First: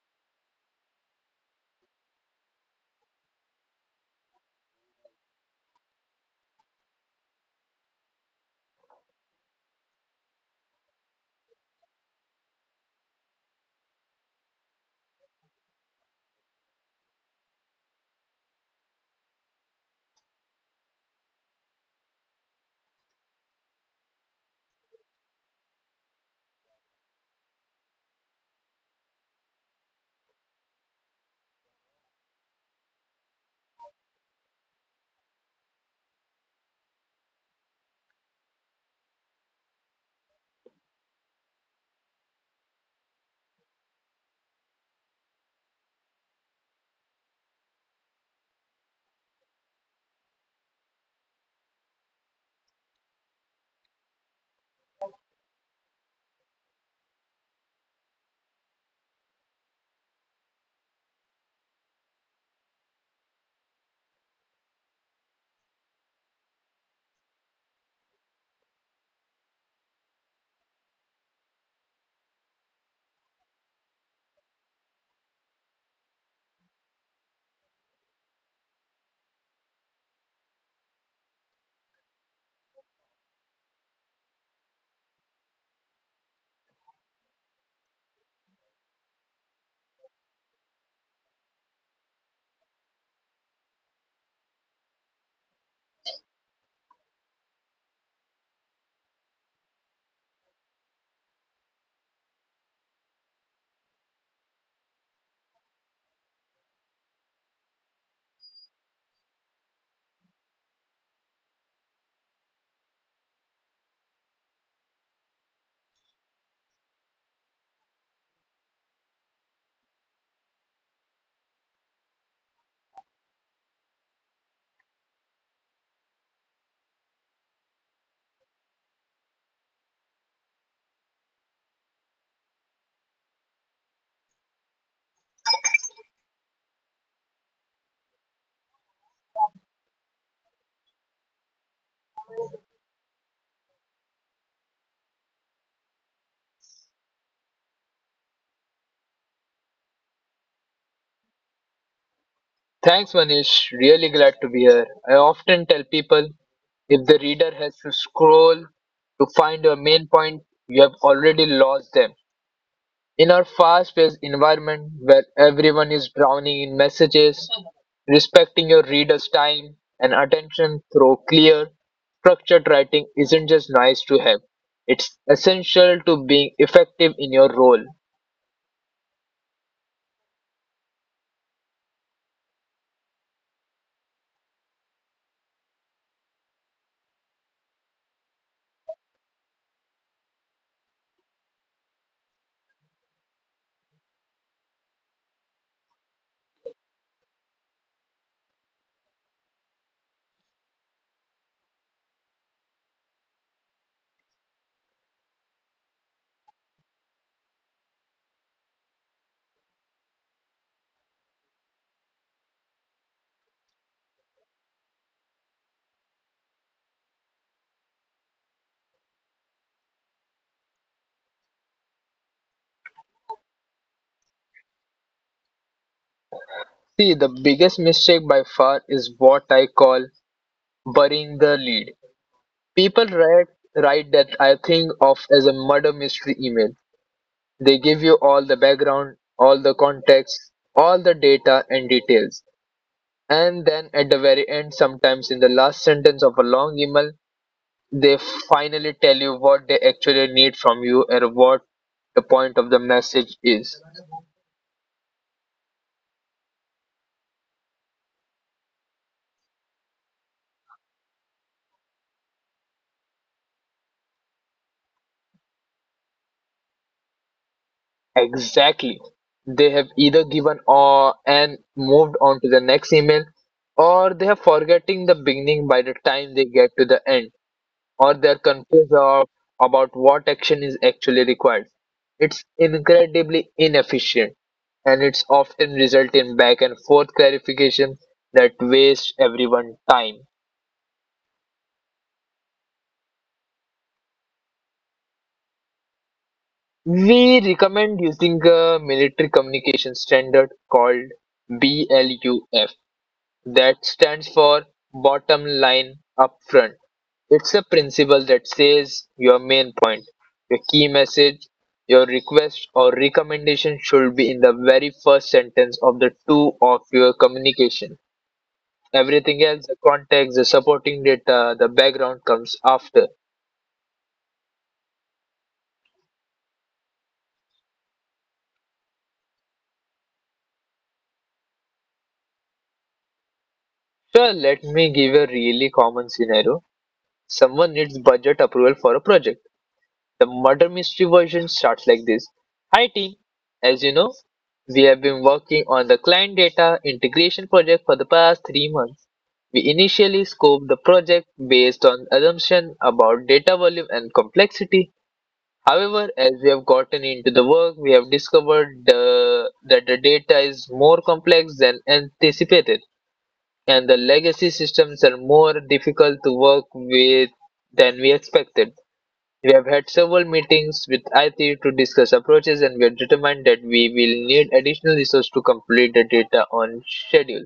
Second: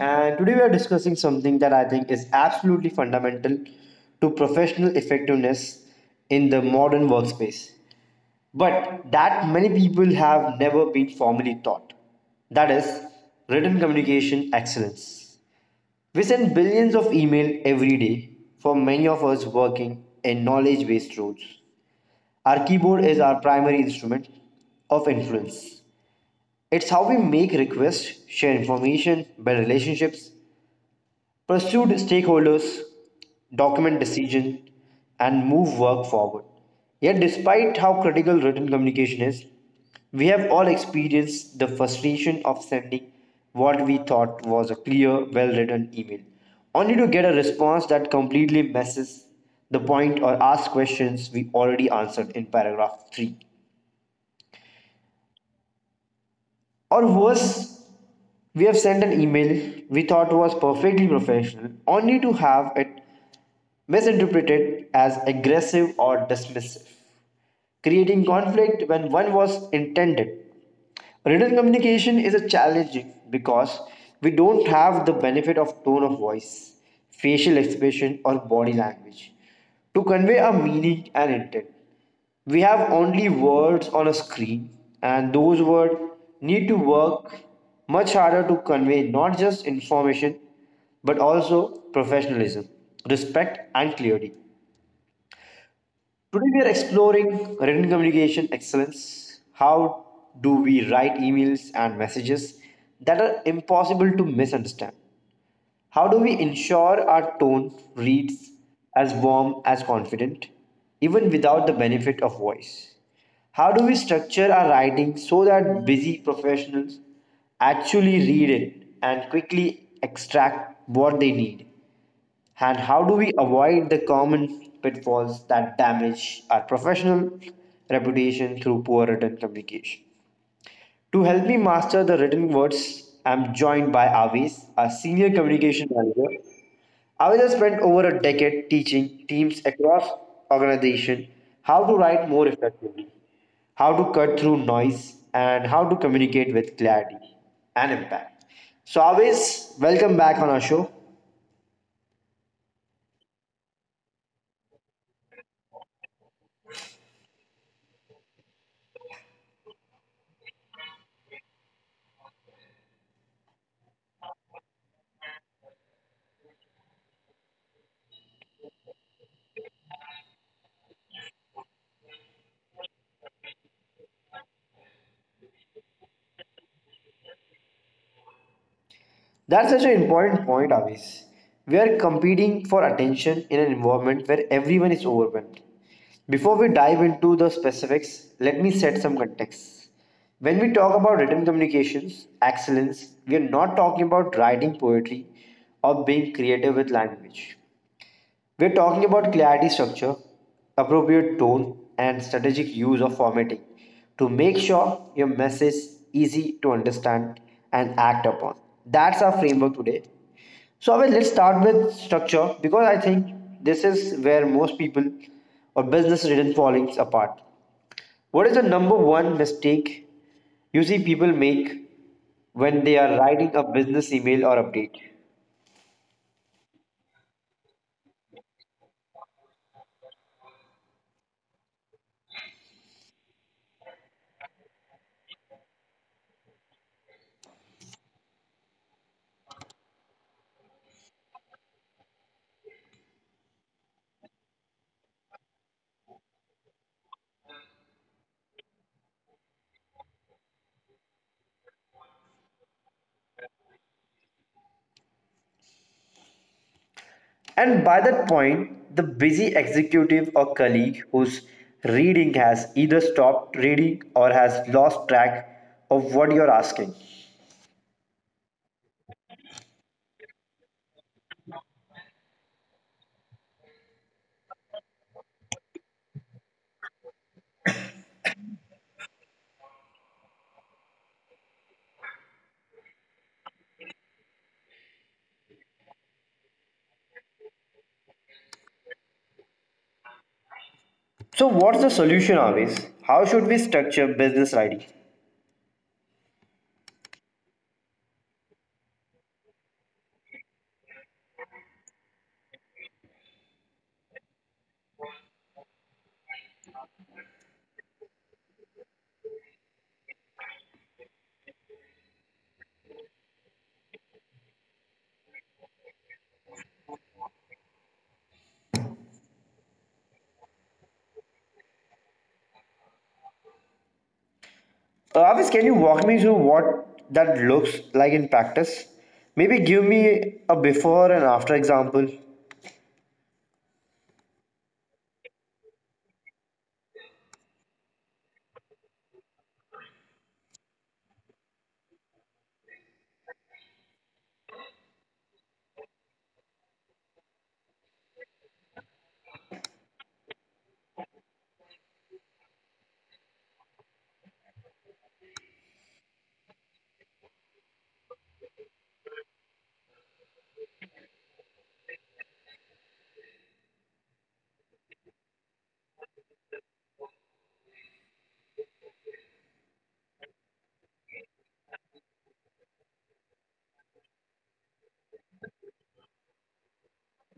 and today we are discussing something that I think is absolutely fundamental to professional effectiveness in the modern workspace, but that many people have never been formally taught. That is written communication excellence. We send billions of emails every day. For many of us working in knowledge based roles, our keyboard is our primary instrument of influence. It's how we make requests, share information, build relationships, pursue stakeholders, document decision, and move work forward. Yet, despite how critical written communication is, we have all experienced the frustration of sending what we thought was a clear, well written email, only to get a response that completely misses the point or asks questions we already answered in paragraph 3. Or worse, we have sent an email we thought was perfectly professional, only to have it misinterpreted as aggressive or dismissive, creating conflict when one was intended. Written communication is a challenge because we don't have the benefit of tone of voice, facial expression, or body language to convey a meaning and intent. We have only words on a screen, and those words need to work much harder to convey not just information but also professionalism, respect, and clarity. Today we are exploring written communication excellence. How do we write emails and messages that are impossible to misunderstand? How do we ensure our tone reads as warm as confident, even without the benefit of voice? How do we structure our writing so that busy professionals actually read it and quickly extract what they need? And how do we avoid the common pitfalls that damage our professional reputation through poor written communication? To help me master the written words, I'm joined by Avis, our senior communication manager. Avis has spent over a decade teaching teams across organization how to write more effectively, how to cut through noise, and how to communicate with clarity and impact. So Avis, welcome back on our show. Thanks, Manish. Really glad to be here. I often tell people, if the reader has to scroll to find your main point, you have already lost them. In our fast paced environment where everyone is drowning in messages, respecting your reader's time and attention through clear, structured writing isn't just nice to have, it's essential to being effective in your role. That's such an important point, Avis. We are competing for attention in an environment where everyone is overwhelmed. Before we dive into the specifics, let me set some context. When we talk about written communications, excellence, we are not talking about writing poetry or being creative with language. We're talking about clarity structure, appropriate tone, and strategic use of formatting to make sure your message is easy to understand and act upon. That's our framework today. So Abhay, let's start with structure because I think this is where most people or business written fallings apart. What is the number one mistake you see people make when they are writing a business email or update? See, the biggest mistake by far is what I call burying the lead. People write that I think of as a murder mystery email. They give you all the background, all the context, all the data and details. And then at the very end, sometimes in the last sentence of a long email, they finally tell you what they actually need from you and what the point of the message is. And by that point, the busy executive or colleague whose reading has either stopped reading or has lost track of what you're asking. Exactly. They have either given or and moved on to the next email, or they are forgetting the beginning by the time they get to the end. Or they're about what action is actually required. It's incredibly inefficient and it's often result in back and forth clarification that waste everyone time. So, what's the solution, Avis? How should we structure business writing? We recommend using a military communication standard called BLUF. That stands for bottom line up front. It's a principle that says your main point, your key message, your request or recommendation should be in the very first sentence of the two of your communication. Everything else, the context, the supporting data, the background comes after. Avis, can you walk me through what that looks like in practice? Maybe give me a before and after example. Sure, let me give a really common scenario. Someone needs budget approval for a project. The murder mystery version starts like this. Hi team, as you know, we have been working on the client data integration project for the past 3 months. We initially scoped the project based on assumption about data volume and complexity. However, as we have gotten into the work, we have discovered that the data is more complex than anticipated, and the legacy systems are more difficult to work with than we expected. We have had several meetings with IT to discuss approaches, and we have determined that we will need additional resources to complete the data on schedule.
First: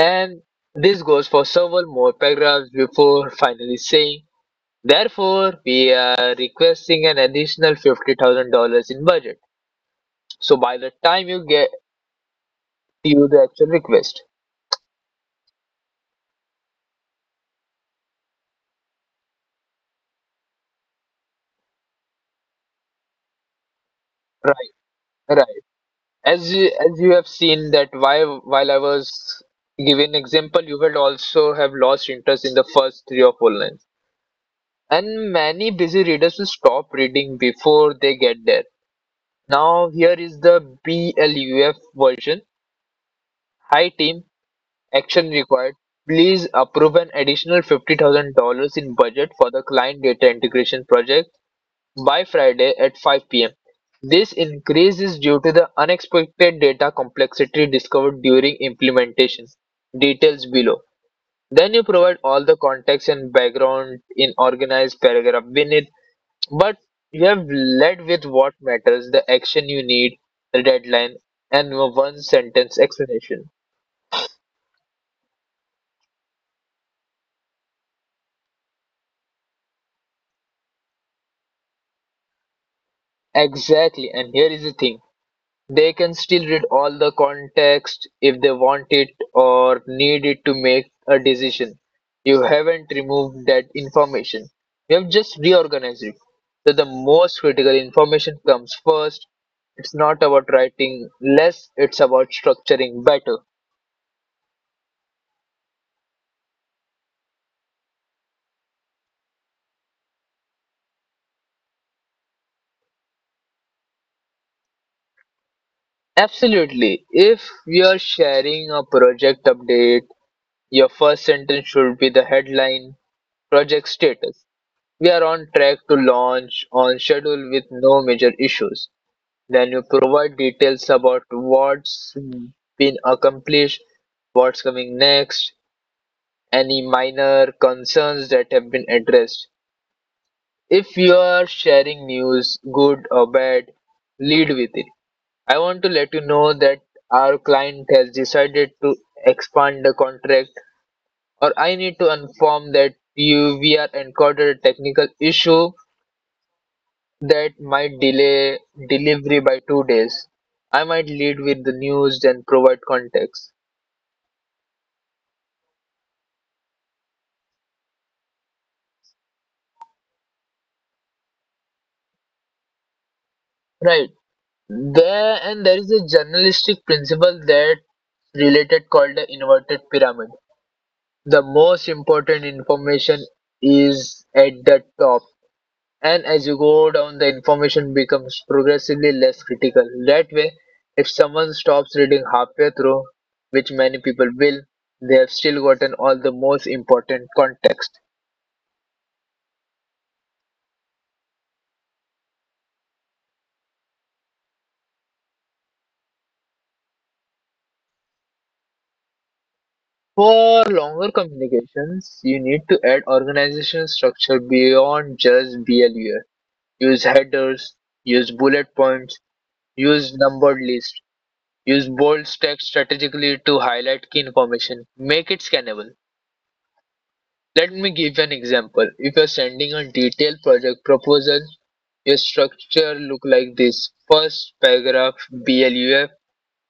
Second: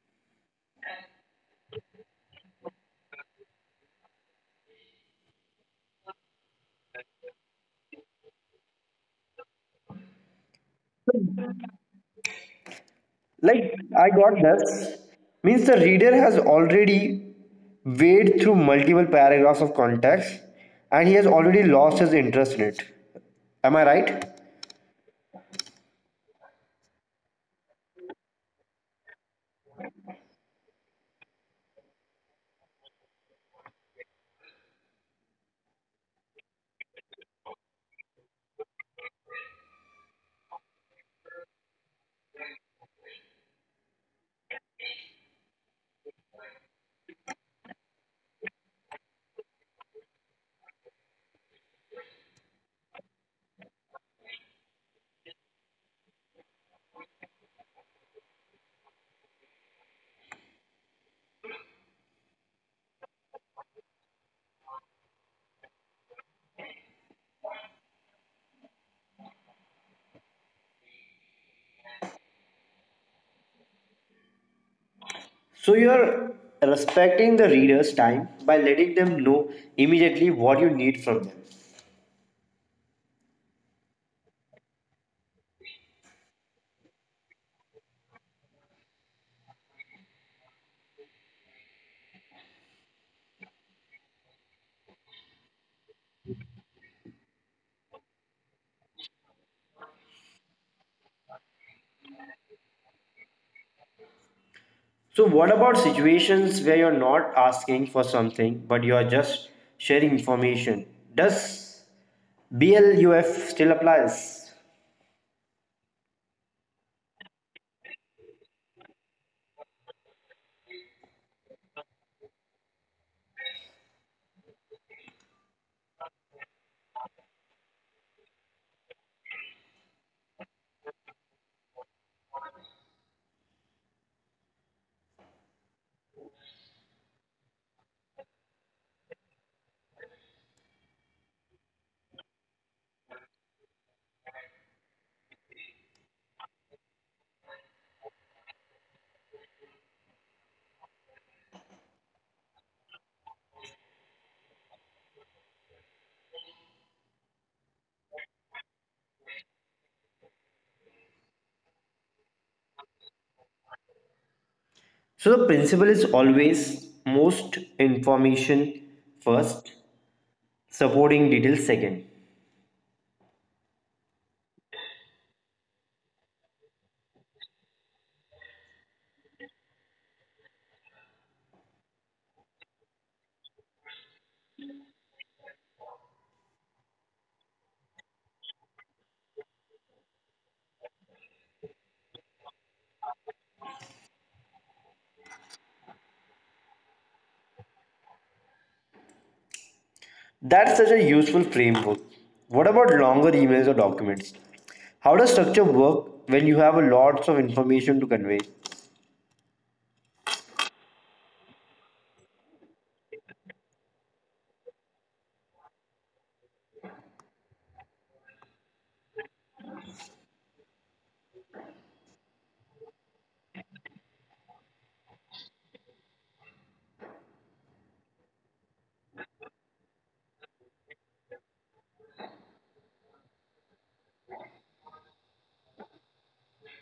And this goes for several more paragraphs before finally saying, therefore, we are requesting an additional $50,000 in budget. So by the time you get to the actual Like, I request, got this. Means the reader has already waded through multiple paragraphs of context and he has already lost his interest in it. Am I right? right, right. As you have seen that while I was giving example, you will also have lost interest in the first three or four lines. And many busy readers will stop reading before they get there. Now, here is the BLUF version. Hi team, action required. Please approve an additional $50,000 in budget for the client data integration project by Friday at 5 p.m. This increase is due to the unexpected data complexity discovered during implementation. Details below. Then you provide all the context and background in organized paragraph beneath. But you have led with what matters, the action you need, the deadline, and a one sentence explanation. So, you're respecting the reader's time by letting them know immediately what you need from them. Exactly, and here is the thing. They can still read all the context if they want it or need it to make a decision. You haven't removed that information. You have just reorganized it. So the most critical information comes first. It's not about writing less, it's about structuring better. So, what about situations where you're not asking for something but you're just sharing information? Does BLUF still applies? Absolutely. If you're sharing a project update, your first sentence should be the headline. Project status. We are on track to launch on schedule with no major issues. Then you provide details about what's been accomplished, what's coming next, any minor concerns that have been addressed. If you are sharing news, good or bad, lead with it. I want to let you know that our client has decided to expand the contract, or I need to inform that you we are encountered a technical issue that might delay delivery by 2 days. I might lead with the news and provide context. So the principle is always most information first, supporting details second. Right. There is a journalistic principle that related called the inverted pyramid. The most important information is at the top. And as you go down, the information becomes progressively less critical. That way, if someone stops reading halfway through, which many people will, they have still gotten all the most important context. That's such a useful framework. What about longer emails or documents? How does structure work when you have a lots of information to convey? For longer communications, you need to add organizational structure beyond just BLUR. Use headers, use bullet points, use numbered lists, use bold text strategically to highlight key information. Make it scannable. Let me give an example. If you're sending a detailed project proposal, your structure look like this. First paragraph BLUF,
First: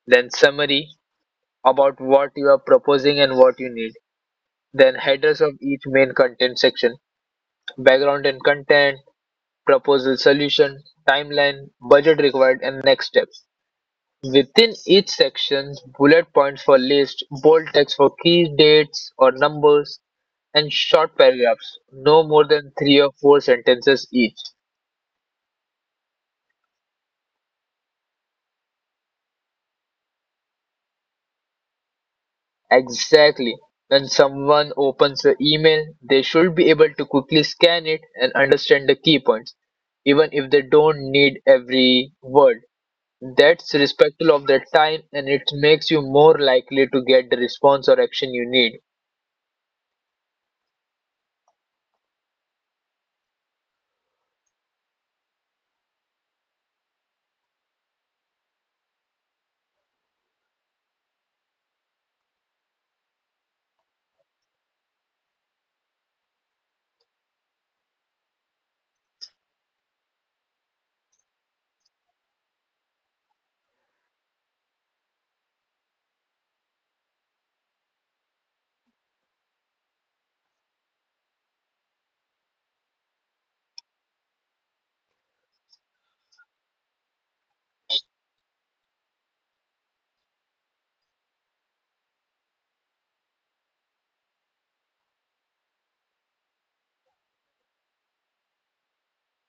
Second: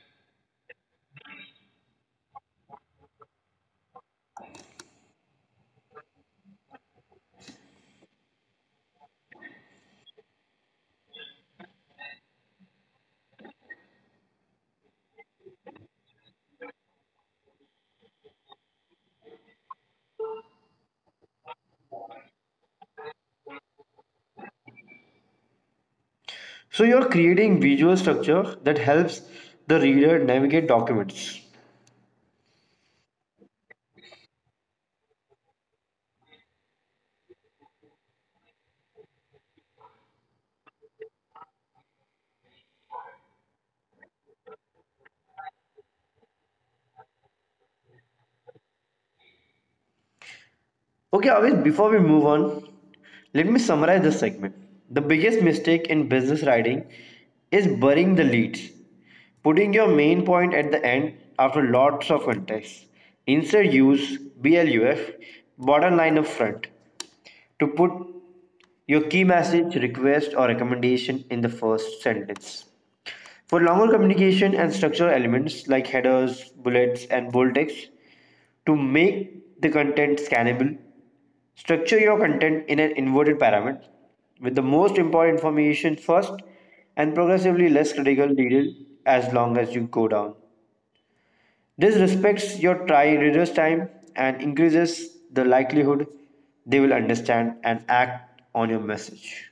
then summary about what you are proposing and what you need. Then headers of each main content section, background and content, proposal solution, timeline, budget required and next steps. Within each section, bullet points for lists, bold text for key dates or numbers, and short paragraphs, no more than three or four sentences each. So you're creating visual structure that helps the reader navigate documents. Exactly. When someone opens the email, they should be able to quickly scan it and understand the key points, even if they don't need every word. That's respectful of their time and it makes you more likely to get the response or action you need. Okay, Avish, before we move on, let me summarize this segment. The biggest mistake in business writing is burying the leads, putting your main point at the end after lots of context. Instead, use BLUF, bottom line up front, to put your key message, request, or recommendation in the first sentence. For longer communication and structural elements like headers, bullets, and bold text, to make the content scannable, structure your content in an inverted pyramid with the most important information first and progressively less critical detail as long as you go down. This respects your try reader's time and increases the likelihood they will understand and act on your message.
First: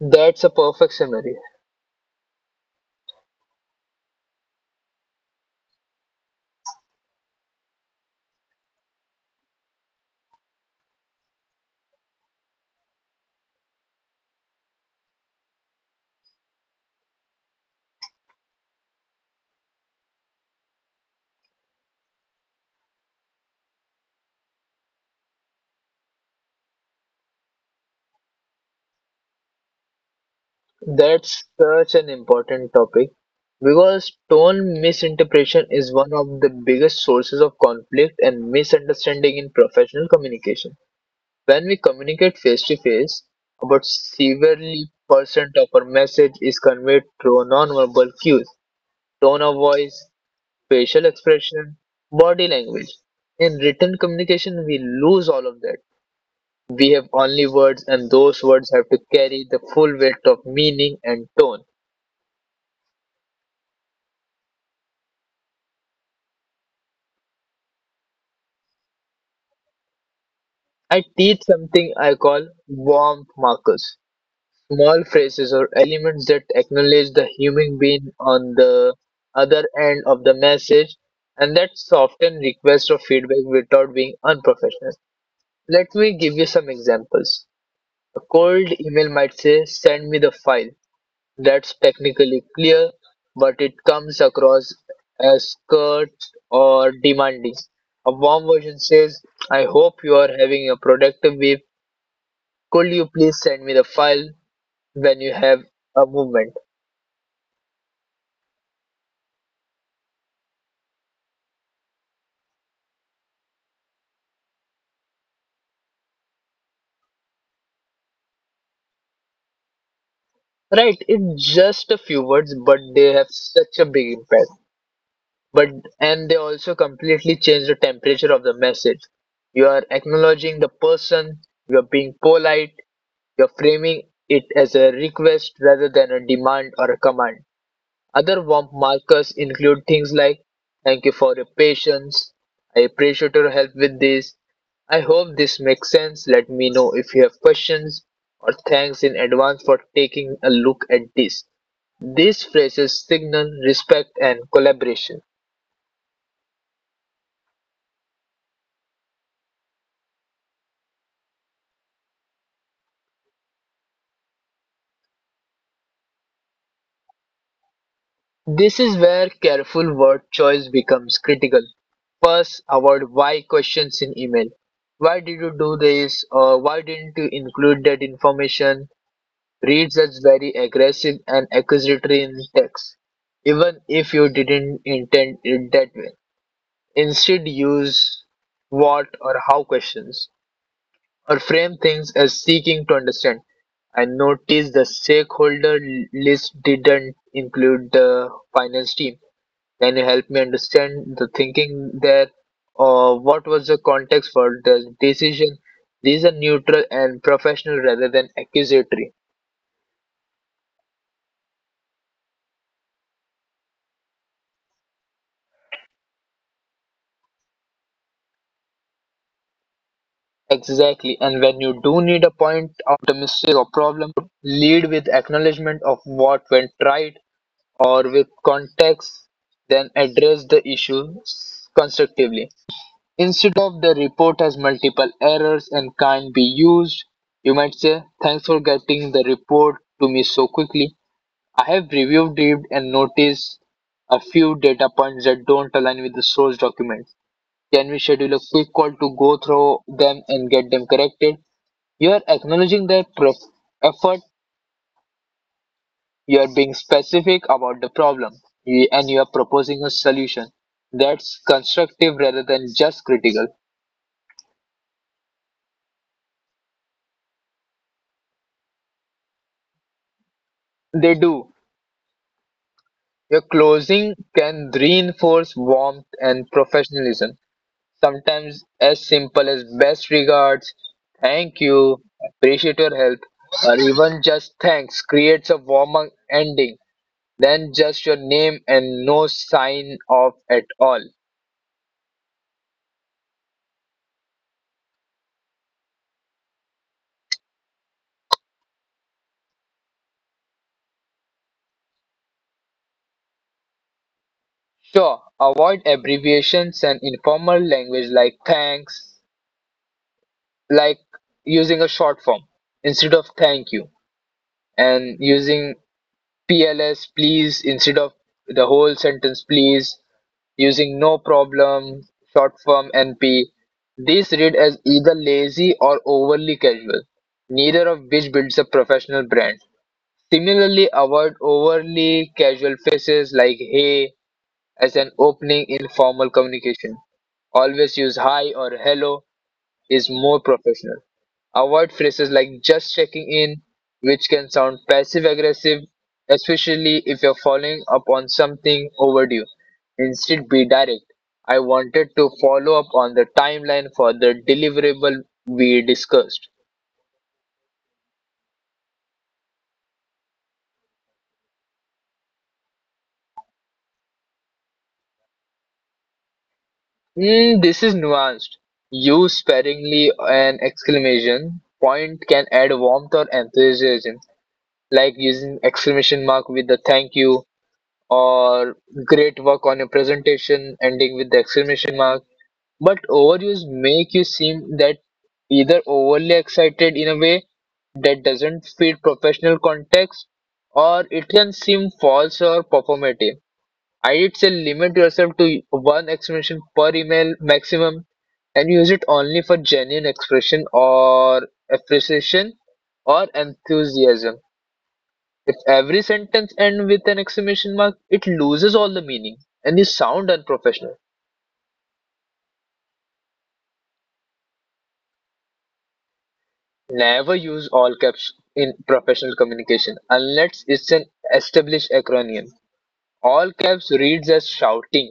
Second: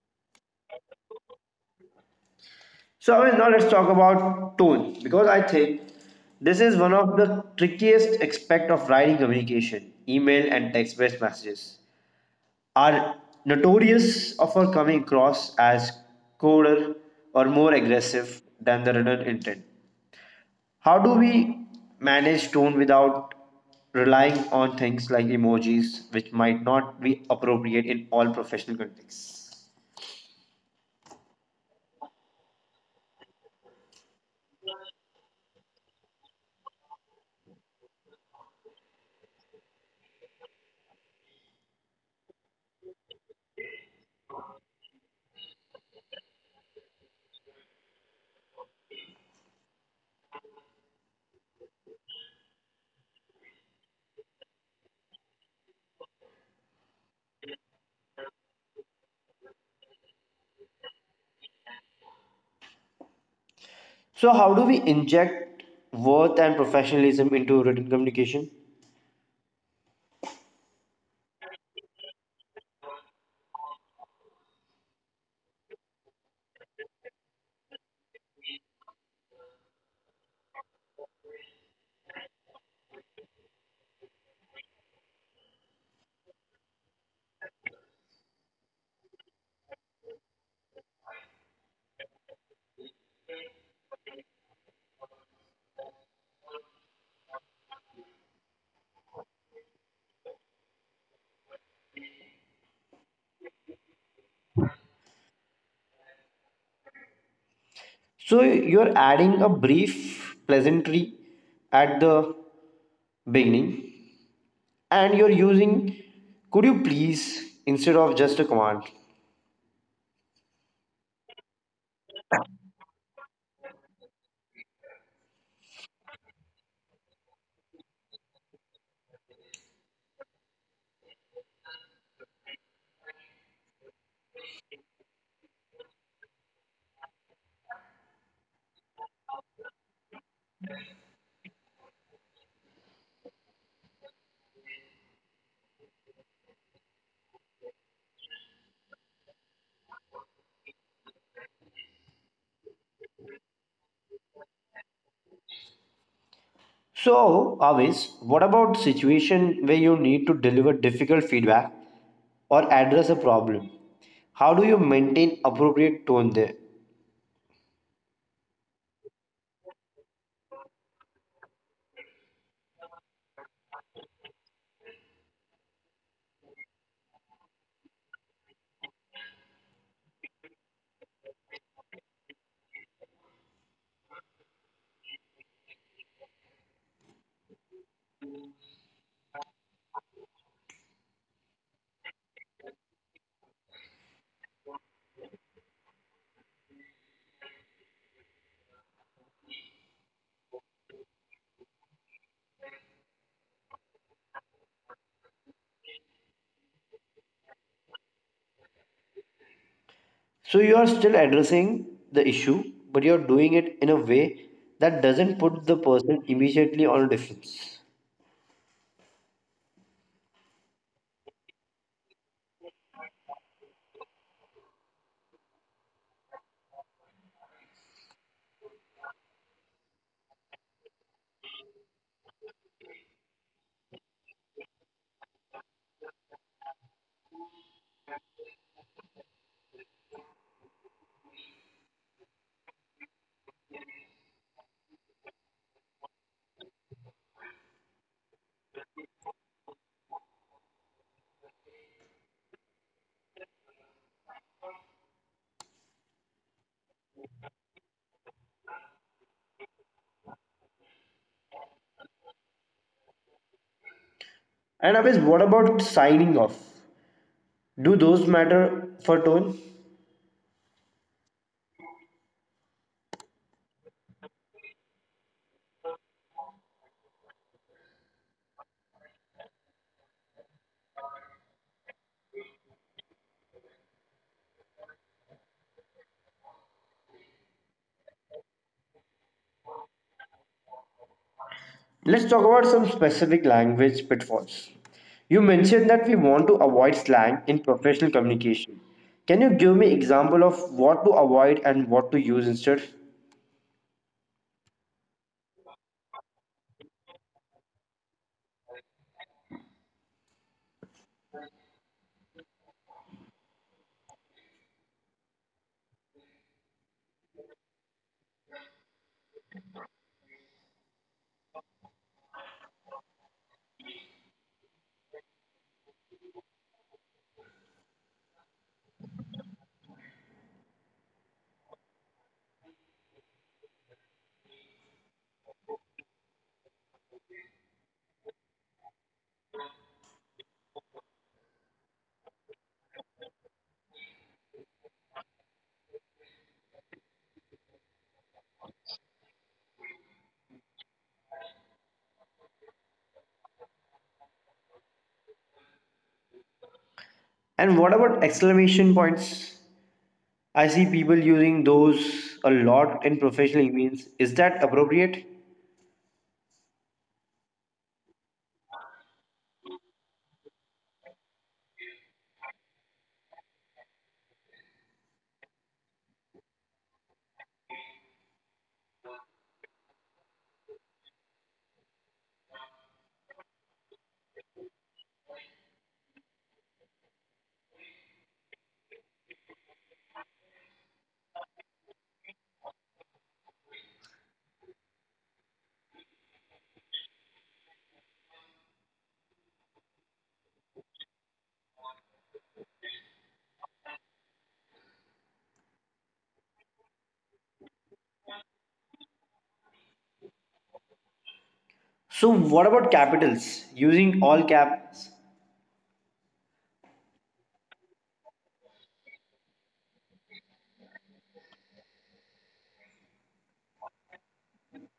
That's a perfect summary. So I mean, now let's talk about tone because I think this is one of the trickiest aspect of writing communication. Email and text-based messages are notorious for coming across as colder or more aggressive than the written intent. How do we manage tone without relying on things like emojis, which might not be appropriate in all professional contexts? That's such an important topic because tone misinterpretation is one of the biggest sources of conflict and misunderstanding in professional communication. When we communicate face to face, about 70% of our message is conveyed through nonverbal cues, tone of voice, facial expression, body language. In written communication, we lose all of that. We have only words, and those words have to carry the full weight of meaning and tone. So, how do we inject worth and professionalism into written communication? I teach something I call warmth markers, small phrases or elements that acknowledge the human being on the other end of the message and that soften requests of feedback without being unprofessional. Let me give you some examples. A cold email might say, "Send me the file." That's technically clear, but it comes across as curt or demanding. A warm version says, "I hope you are having a productive week, could you please send me the file when you have a movement?" So you're adding a brief pleasantry at the beginning and you're using could you please instead of just a command. Right, it's just a few words but they have such a big impact. But and they also completely change the temperature of the message. You are acknowledging the person, you are being polite, you're framing it as a request rather than a demand or a command. Other warmth markers include things like thank you for your patience, I appreciate your help with this, I hope this makes sense, let me know if you have questions, or thanks in advance for taking a look at this. These phrases signal respect and collaboration. So always what about situation where you need to deliver difficult feedback or address a problem? How do you maintain appropriate tone there? This is where careful word choice becomes critical. First, avoid why questions in email. "Why did you do this?" Or "why didn't you include that information?" Reads as very aggressive and accusatory in text, even if you didn't intend it that way. Instead, use what or how questions, or frame things as seeking to understand. "I noticed the stakeholder list didn't include the finance team. Can you help me understand the thinking there?" Or "what was the context for the decision?" These are neutral and professional rather than accusatory. So you are still addressing the issue but you're doing it in a way that doesn't put the person immediately on a defense. Exactly, and when you do need a point out a mistake or problem, lead with acknowledgement of what went right or with context, then address the issue constructively. Instead of "the report has multiple errors and can't be used," you might say, "Thanks for getting the report to me so quickly. I have reviewed it and noticed a few data points that don't align with the source document. Can we schedule a quick call to go through them and get them corrected?" You are acknowledging their effort, you are being specific about the problem, and you are proposing a solution that's constructive rather than just critical. And Abhis, what about signing off? Do those matter for tone? They do. Your closing can reinforce warmth and professionalism, sometimes as simple as best regards, thank you, appreciate your help, or even just thanks creates a warmer ending than just your name and no sign off at all. Let's talk about some specific language pitfalls. You mentioned that we want to avoid slang in professional communication. Can you give me example of what to avoid and what to use instead? Sure, avoid abbreviations and informal language like thanks, like using a short form instead of thank you, and using PLS please instead of the whole sentence please, using no problem, short form NP. These read as either lazy or overly casual, neither of which builds a professional brand. Similarly, avoid overly casual phrases like hey as an opening in formal communication. Always use hi or hello is more professional. Avoid phrases like just checking in, which can sound passive aggressive, especially if you're following up on something overdue. Instead, be direct. I wanted to follow up on the timeline for the deliverable we discussed. And what about exclamation points? I see people using those a lot in professional emails. Is that appropriate? Mm, this is nuanced. Use sparingly an exclamation point can add warmth or enthusiasm, like using exclamation mark with the thank you, or great work on your presentation ending with the exclamation mark. But overuse make you seem that either overly excited in a way that doesn't fit professional context, or it can seem false or performative. I would say limit yourself to one exclamation per email maximum and use it only for genuine expression or appreciation or enthusiasm. If every sentence ends with an exclamation mark, it loses all the meaning and you sound unprofessional. So what about capitals? Using all caps. Never use all caps in professional communication unless it's an established acronym. All caps reads as shouting.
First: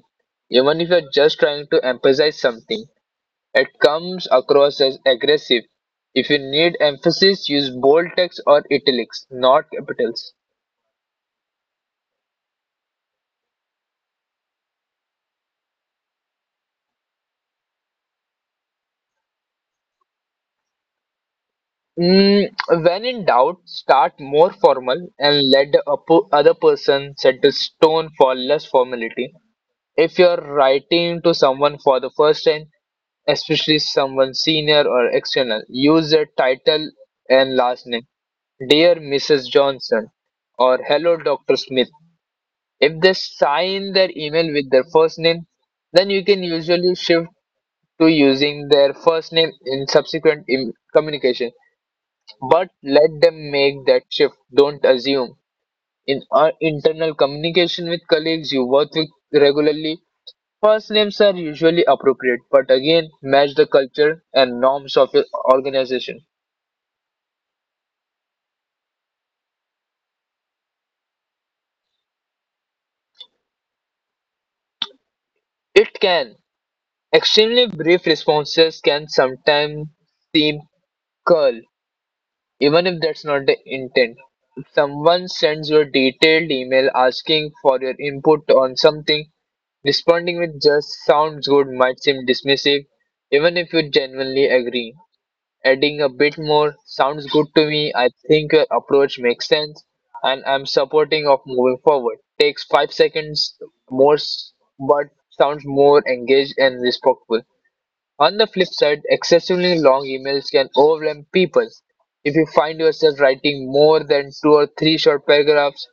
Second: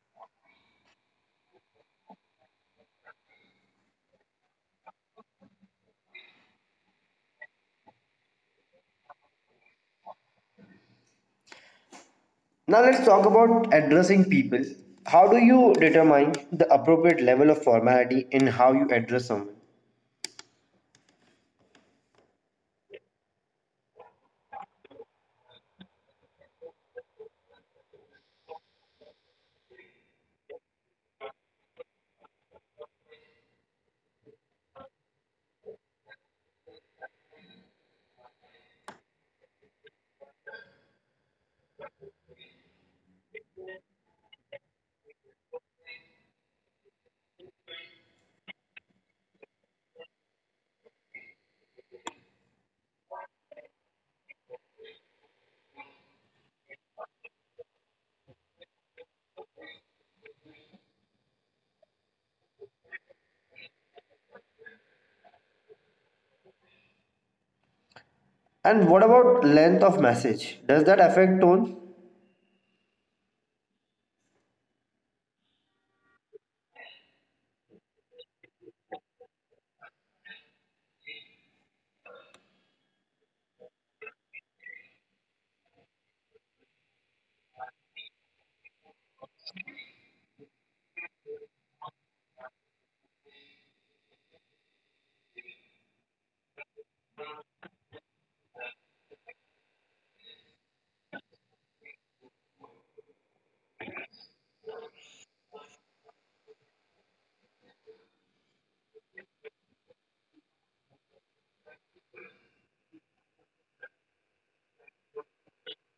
Even if you're just trying to emphasize something, it comes across as aggressive. If you need emphasis, use bold text or italics, not capitals. Now let's talk about addressing people. How do you determine the appropriate level of formality in how you address someone? Mm, when in doubt, start more formal and let the other person set the stone for less formality. If you're writing to someone for the first time, especially someone senior or external, use their title and last name. Dear Mrs. Johnson, or Hello Dr. Smith. If they sign their email with their first name, then you can usually shift to using their first name in subsequent communications. But let them make that shift. Don't assume. In our internal communication with colleagues you work with regularly, first names are usually appropriate, but again, match the culture and norms of your organization. And what about length of message? Does that affect tone? It can. Extremely brief responses can sometimes seem curt, even if that's not the intent. If someone sends you a detailed email asking for your input on something, responding with just sounds good might seem dismissive, even if you genuinely agree. Adding a bit more sounds good to me. I think your approach makes sense and I'm supporting of moving forward. Takes 5 seconds more, but sounds more engaged and respectful. On the flip side, excessively long emails can overwhelm people. If you find yourself writing more than two or three short paragraphs,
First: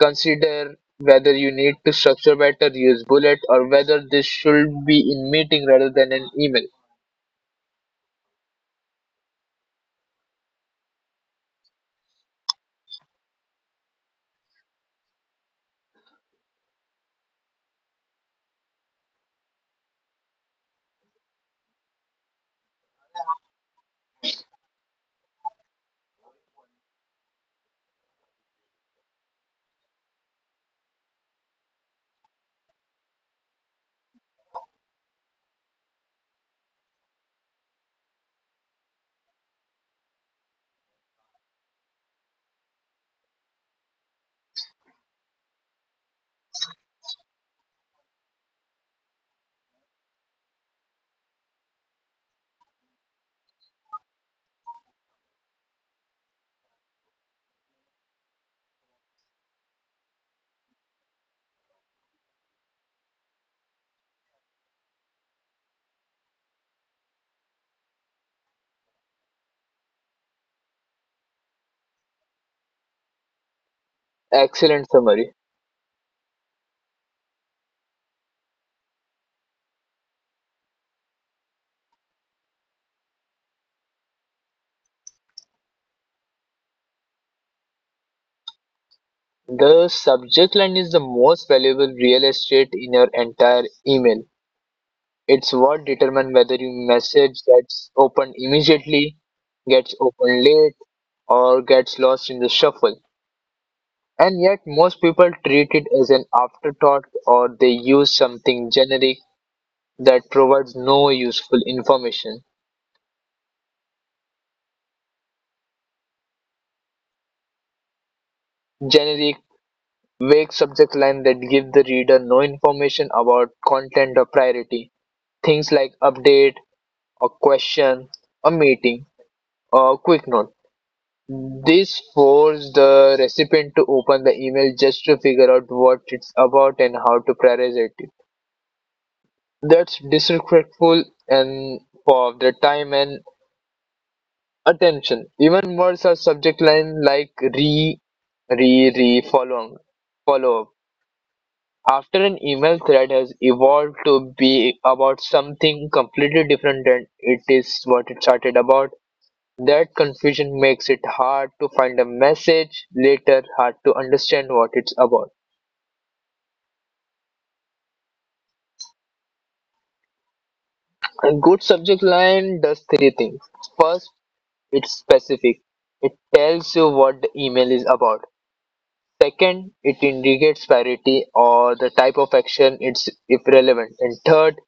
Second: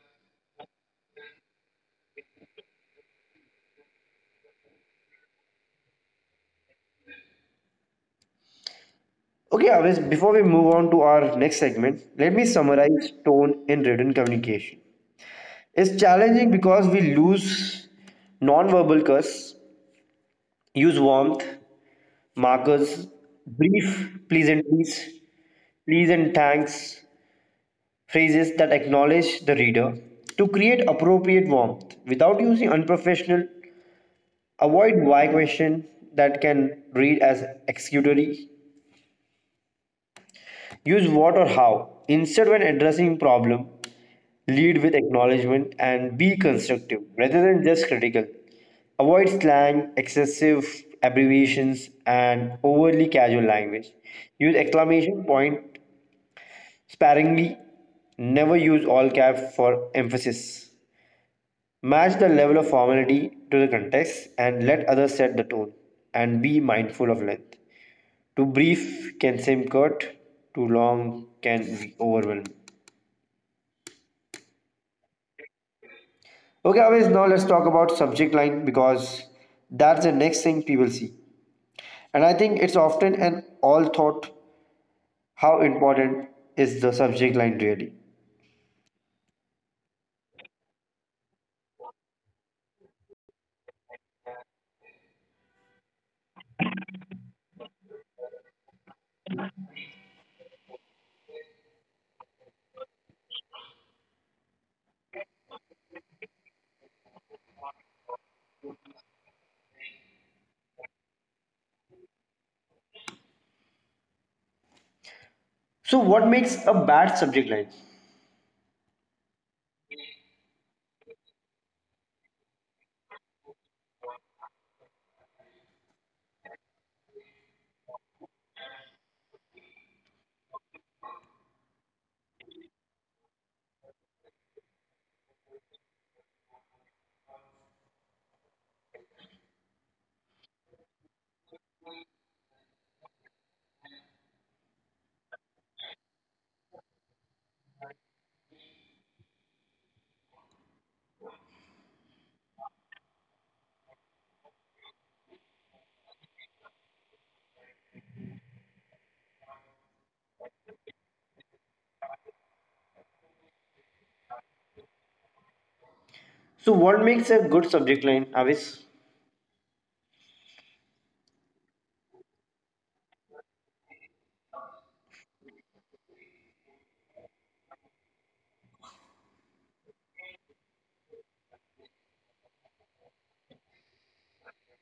consider whether you need to structure better, use bullet, or whether this should be in meeting rather than an email. Okay, Avis, before we move on to our next segment, let me summarize tone in written communication. It's challenging because we lose non-verbal cues, use warmth, markers, brief pleasantries, please and thanks, phrases that acknowledge the reader to create appropriate warmth without using unprofessional, avoid why question that can read as excusatory, use what or how instead when addressing problem, lead with acknowledgement and be constructive rather than just critical, avoid slang excessive abbreviations and overly casual language, use exclamation point sparingly, never use all caps for emphasis. Match the level of formality to the context and let others set the tone and be mindful of length. Too brief can seem curt, too long can be overwhelming. Excellent summary. Okay, always now let's talk about subject line because that's the next thing people see. And I think it's often an all thought. How important is the subject line really? The subject line is the most valuable real estate in your entire email. It's what determines whether your message gets opened immediately, gets opened late, or gets lost in the shuffle. And yet, most people treat it as an afterthought, or they use something generic that provides no useful information. So what makes a bad subject line? Generic, vague subject line that give the reader no information about content or priority. Things like update, a question, a meeting, or a quick note. This forces the recipient to open the email just to figure out what it's about and how to prioritize it. That's disrespectful and for the time and attention. Even words are subject line like re, re, re, following, follow up. After an email thread has evolved to be about something completely different than it is what it started about, that confusion makes it hard to find a message later, hard to understand what it's about. So what makes a good subject line, Avis? A good subject line does three things. First, it's specific. It tells you what the email is about. Second, it indicates parity or the type of action it's if relevant. And third,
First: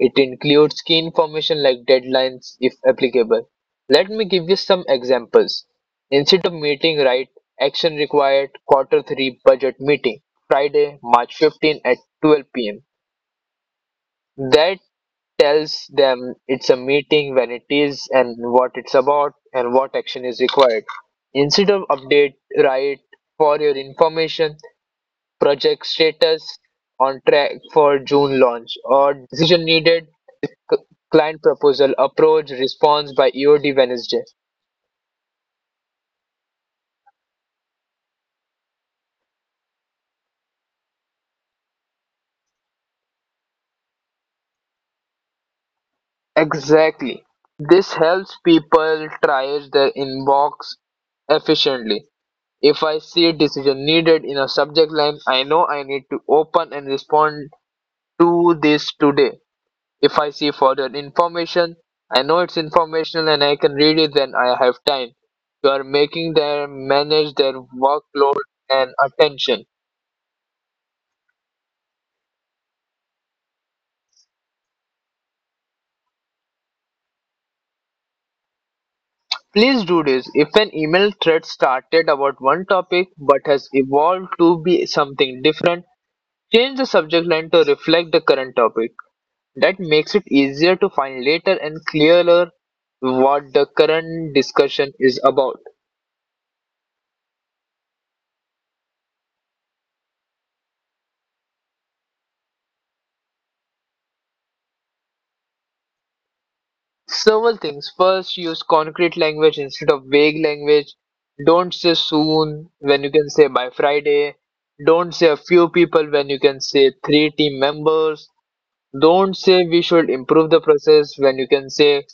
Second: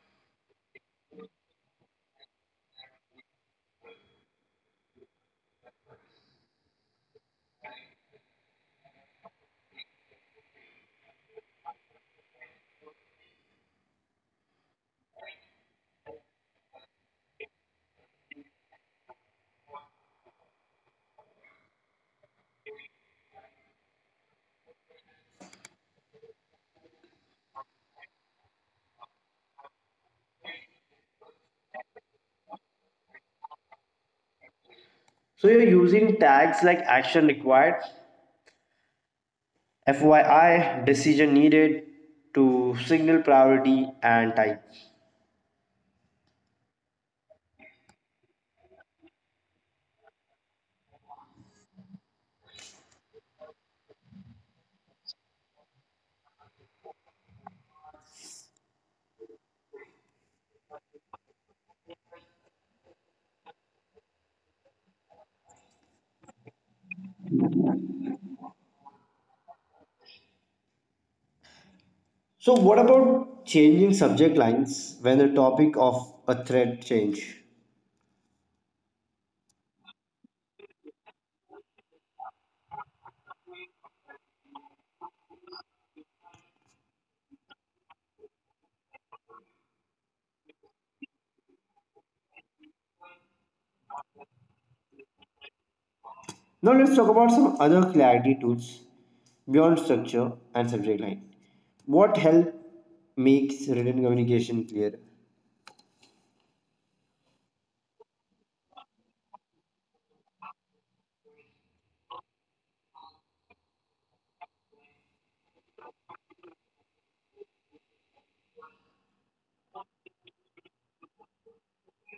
it includes key information like deadlines if applicable. Let me give you some examples. Instead of meeting, write action required quarter 3 budget meeting, Friday, March 15 at 12 pm. That tells them it's a meeting, when it is, and what it's about, and what action is required. Instead of update, write for your information, project status, on track for June launch, or decision needed, c- client proposal, approach, response by EOD Wednesday. So you're using tags like action required, FYI, decision needed to signal priority and time. Exactly. This helps people triage their inbox efficiently. If I see decision needed in a subject line, I know I need to open and respond to this today. If I see further information, I know it's informational and I can read it then I have time. You are making them manage their workload and attention. So, what about changing subject lines when the topic of a thread change? Please do this. If an email thread started about one topic but has evolved to be something different, change the subject line to reflect the current topic. That makes it easier to find later, and clearer what the current discussion is about. Now, let's talk about some other clarity tools beyond structure and subject line. What help makes written communication clear? Several things. First, use concrete language instead of vague language. Don't say soon when you can say by Friday. Don't say a few people when you can say three team members. Don't say we should improve the process when you can say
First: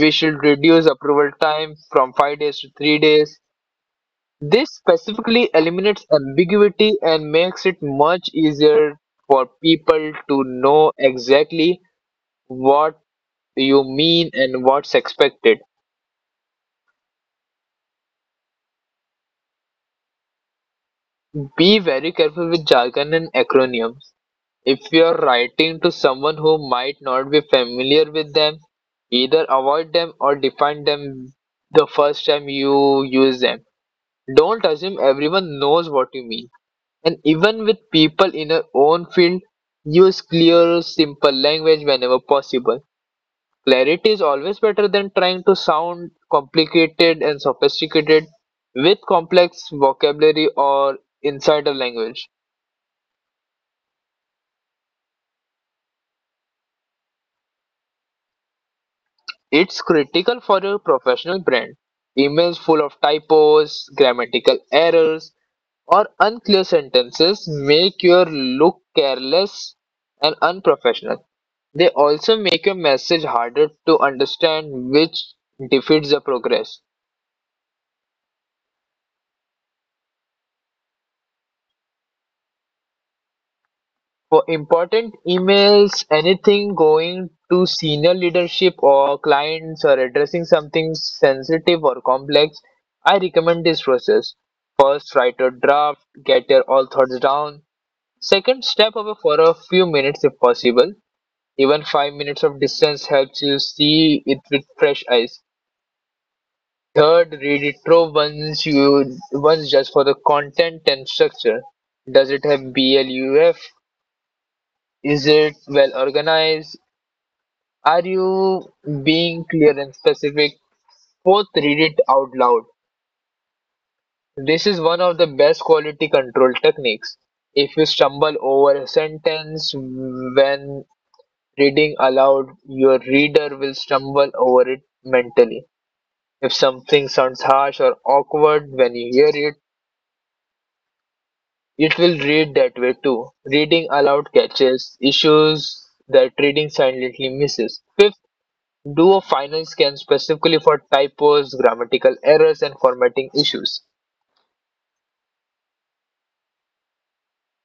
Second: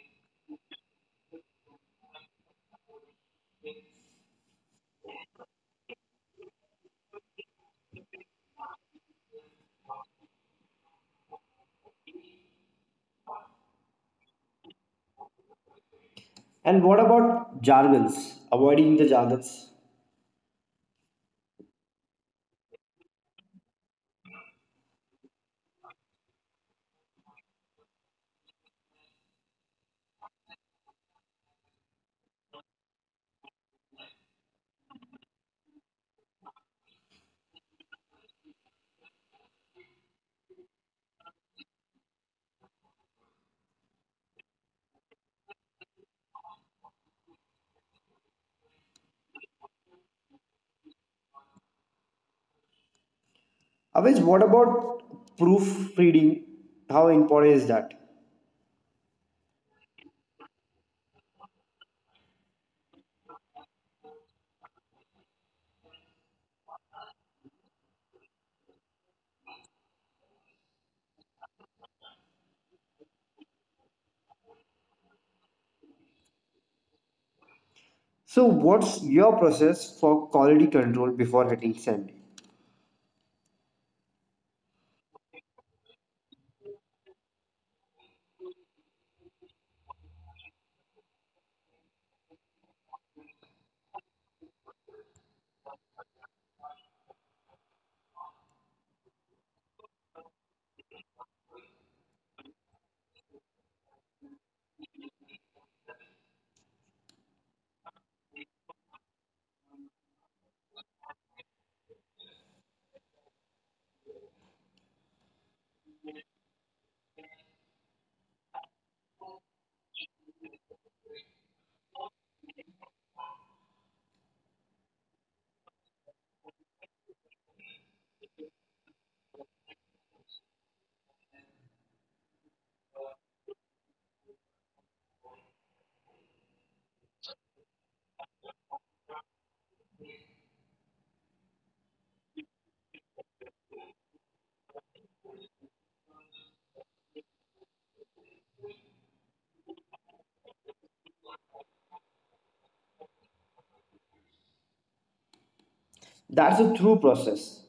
we should reduce approval time from 5 days to 3 days. This specifically eliminates ambiguity and makes it much easier for people to know exactly what you mean and what's expected. And what about jargons? Avoiding the jargons. Be very careful with jargon and acronyms. If you're writing to someone who might not be familiar with them, either avoid them or define them the first time you use them. Don't assume everyone knows what you mean. And even with people in your own field, use clear, simple language whenever possible. Clarity is always better than trying to sound complicated and sophisticated with complex vocabulary or insider language. Always, what about proofreading? How important is that? It's critical for a professional brand. Emails full of typos, grammatical errors, or unclear sentences make your look careless and unprofessional. They also make your message harder to understand, which defeats the progress. So, what's your process for quality control before hitting send? For important emails, anything going to senior leadership or clients or addressing something sensitive or complex, I recommend this process. First, write a draft, get your all thoughts down. Second, step away for a few minutes if possible. Even 5 minutes of distance helps you see it with fresh eyes. Third, read it through once you once just for the content and structure. Does it have BLUF? Is it well organized? Are you being clear and specific? Both read it out loud. This is one of the best quality control techniques. If you stumble over a sentence when reading aloud, your reader will stumble over it mentally. If something sounds harsh or awkward when you hear it, it will read that way too. Reading aloud catches issues that reading silently misses. Fifth, do a final scan specifically for typos, grammatical errors, and formatting issues. That's a through process.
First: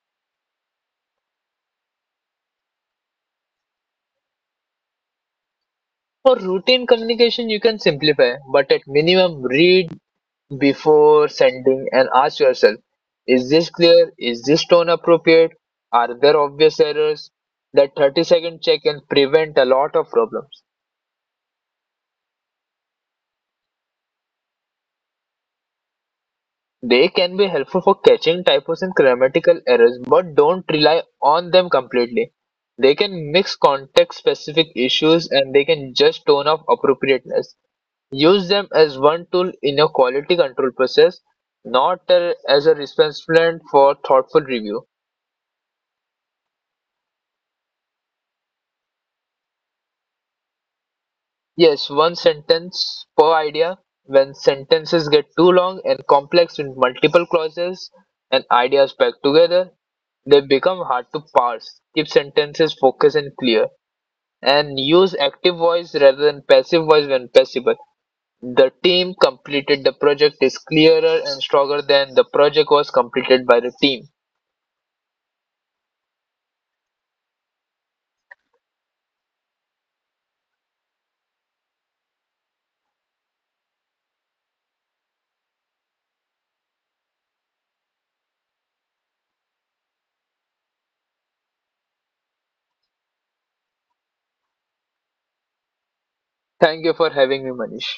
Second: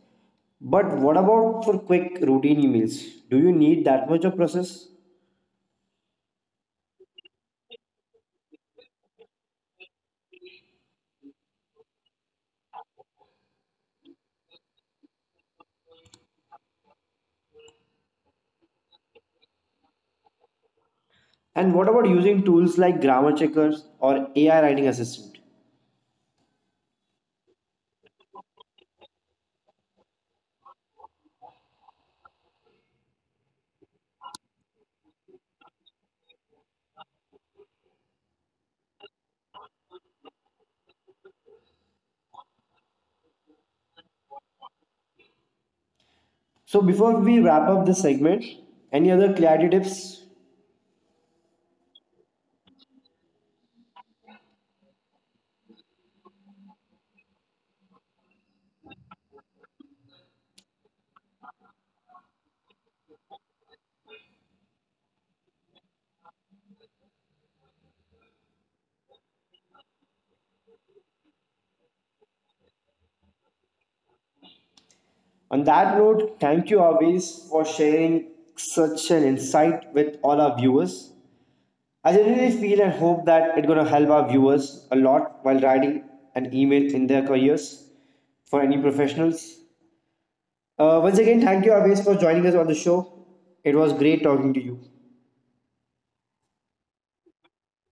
But what about for quick routine emails? Do you need that much of process? For routine communication, you can simplify, but at minimum, read before sending and ask yourself, is this clear, is this tone appropriate, are there obvious errors? That 30-second check can prevent a lot of problems. And what about using tools like grammar checkers or AI writing assistant? They can be helpful for catching typos and grammatical errors, but don't rely on them completely. They can mix context-specific issues and they can judge tone of appropriateness. Use them as one tool in your quality control process, not as a replacement for thoughtful review. So, before we wrap up this segment, any other clarity tips? Yes, one sentence per idea. When sentences get too long and complex with multiple clauses and ideas packed together, they become hard to parse. Keep sentences focused and clear. And use active voice rather than passive voice when possible. The team completed the project is clearer and stronger than the project was completed by the team. On that note, thank you always for sharing such an insight with all our viewers. I generally feel and hope that it's going to help our viewers a lot while writing an email in their careers for any professionals. Once again, thank you, Aves, for joining us on the show. It was great talking to you. Thank you for having me, Manish.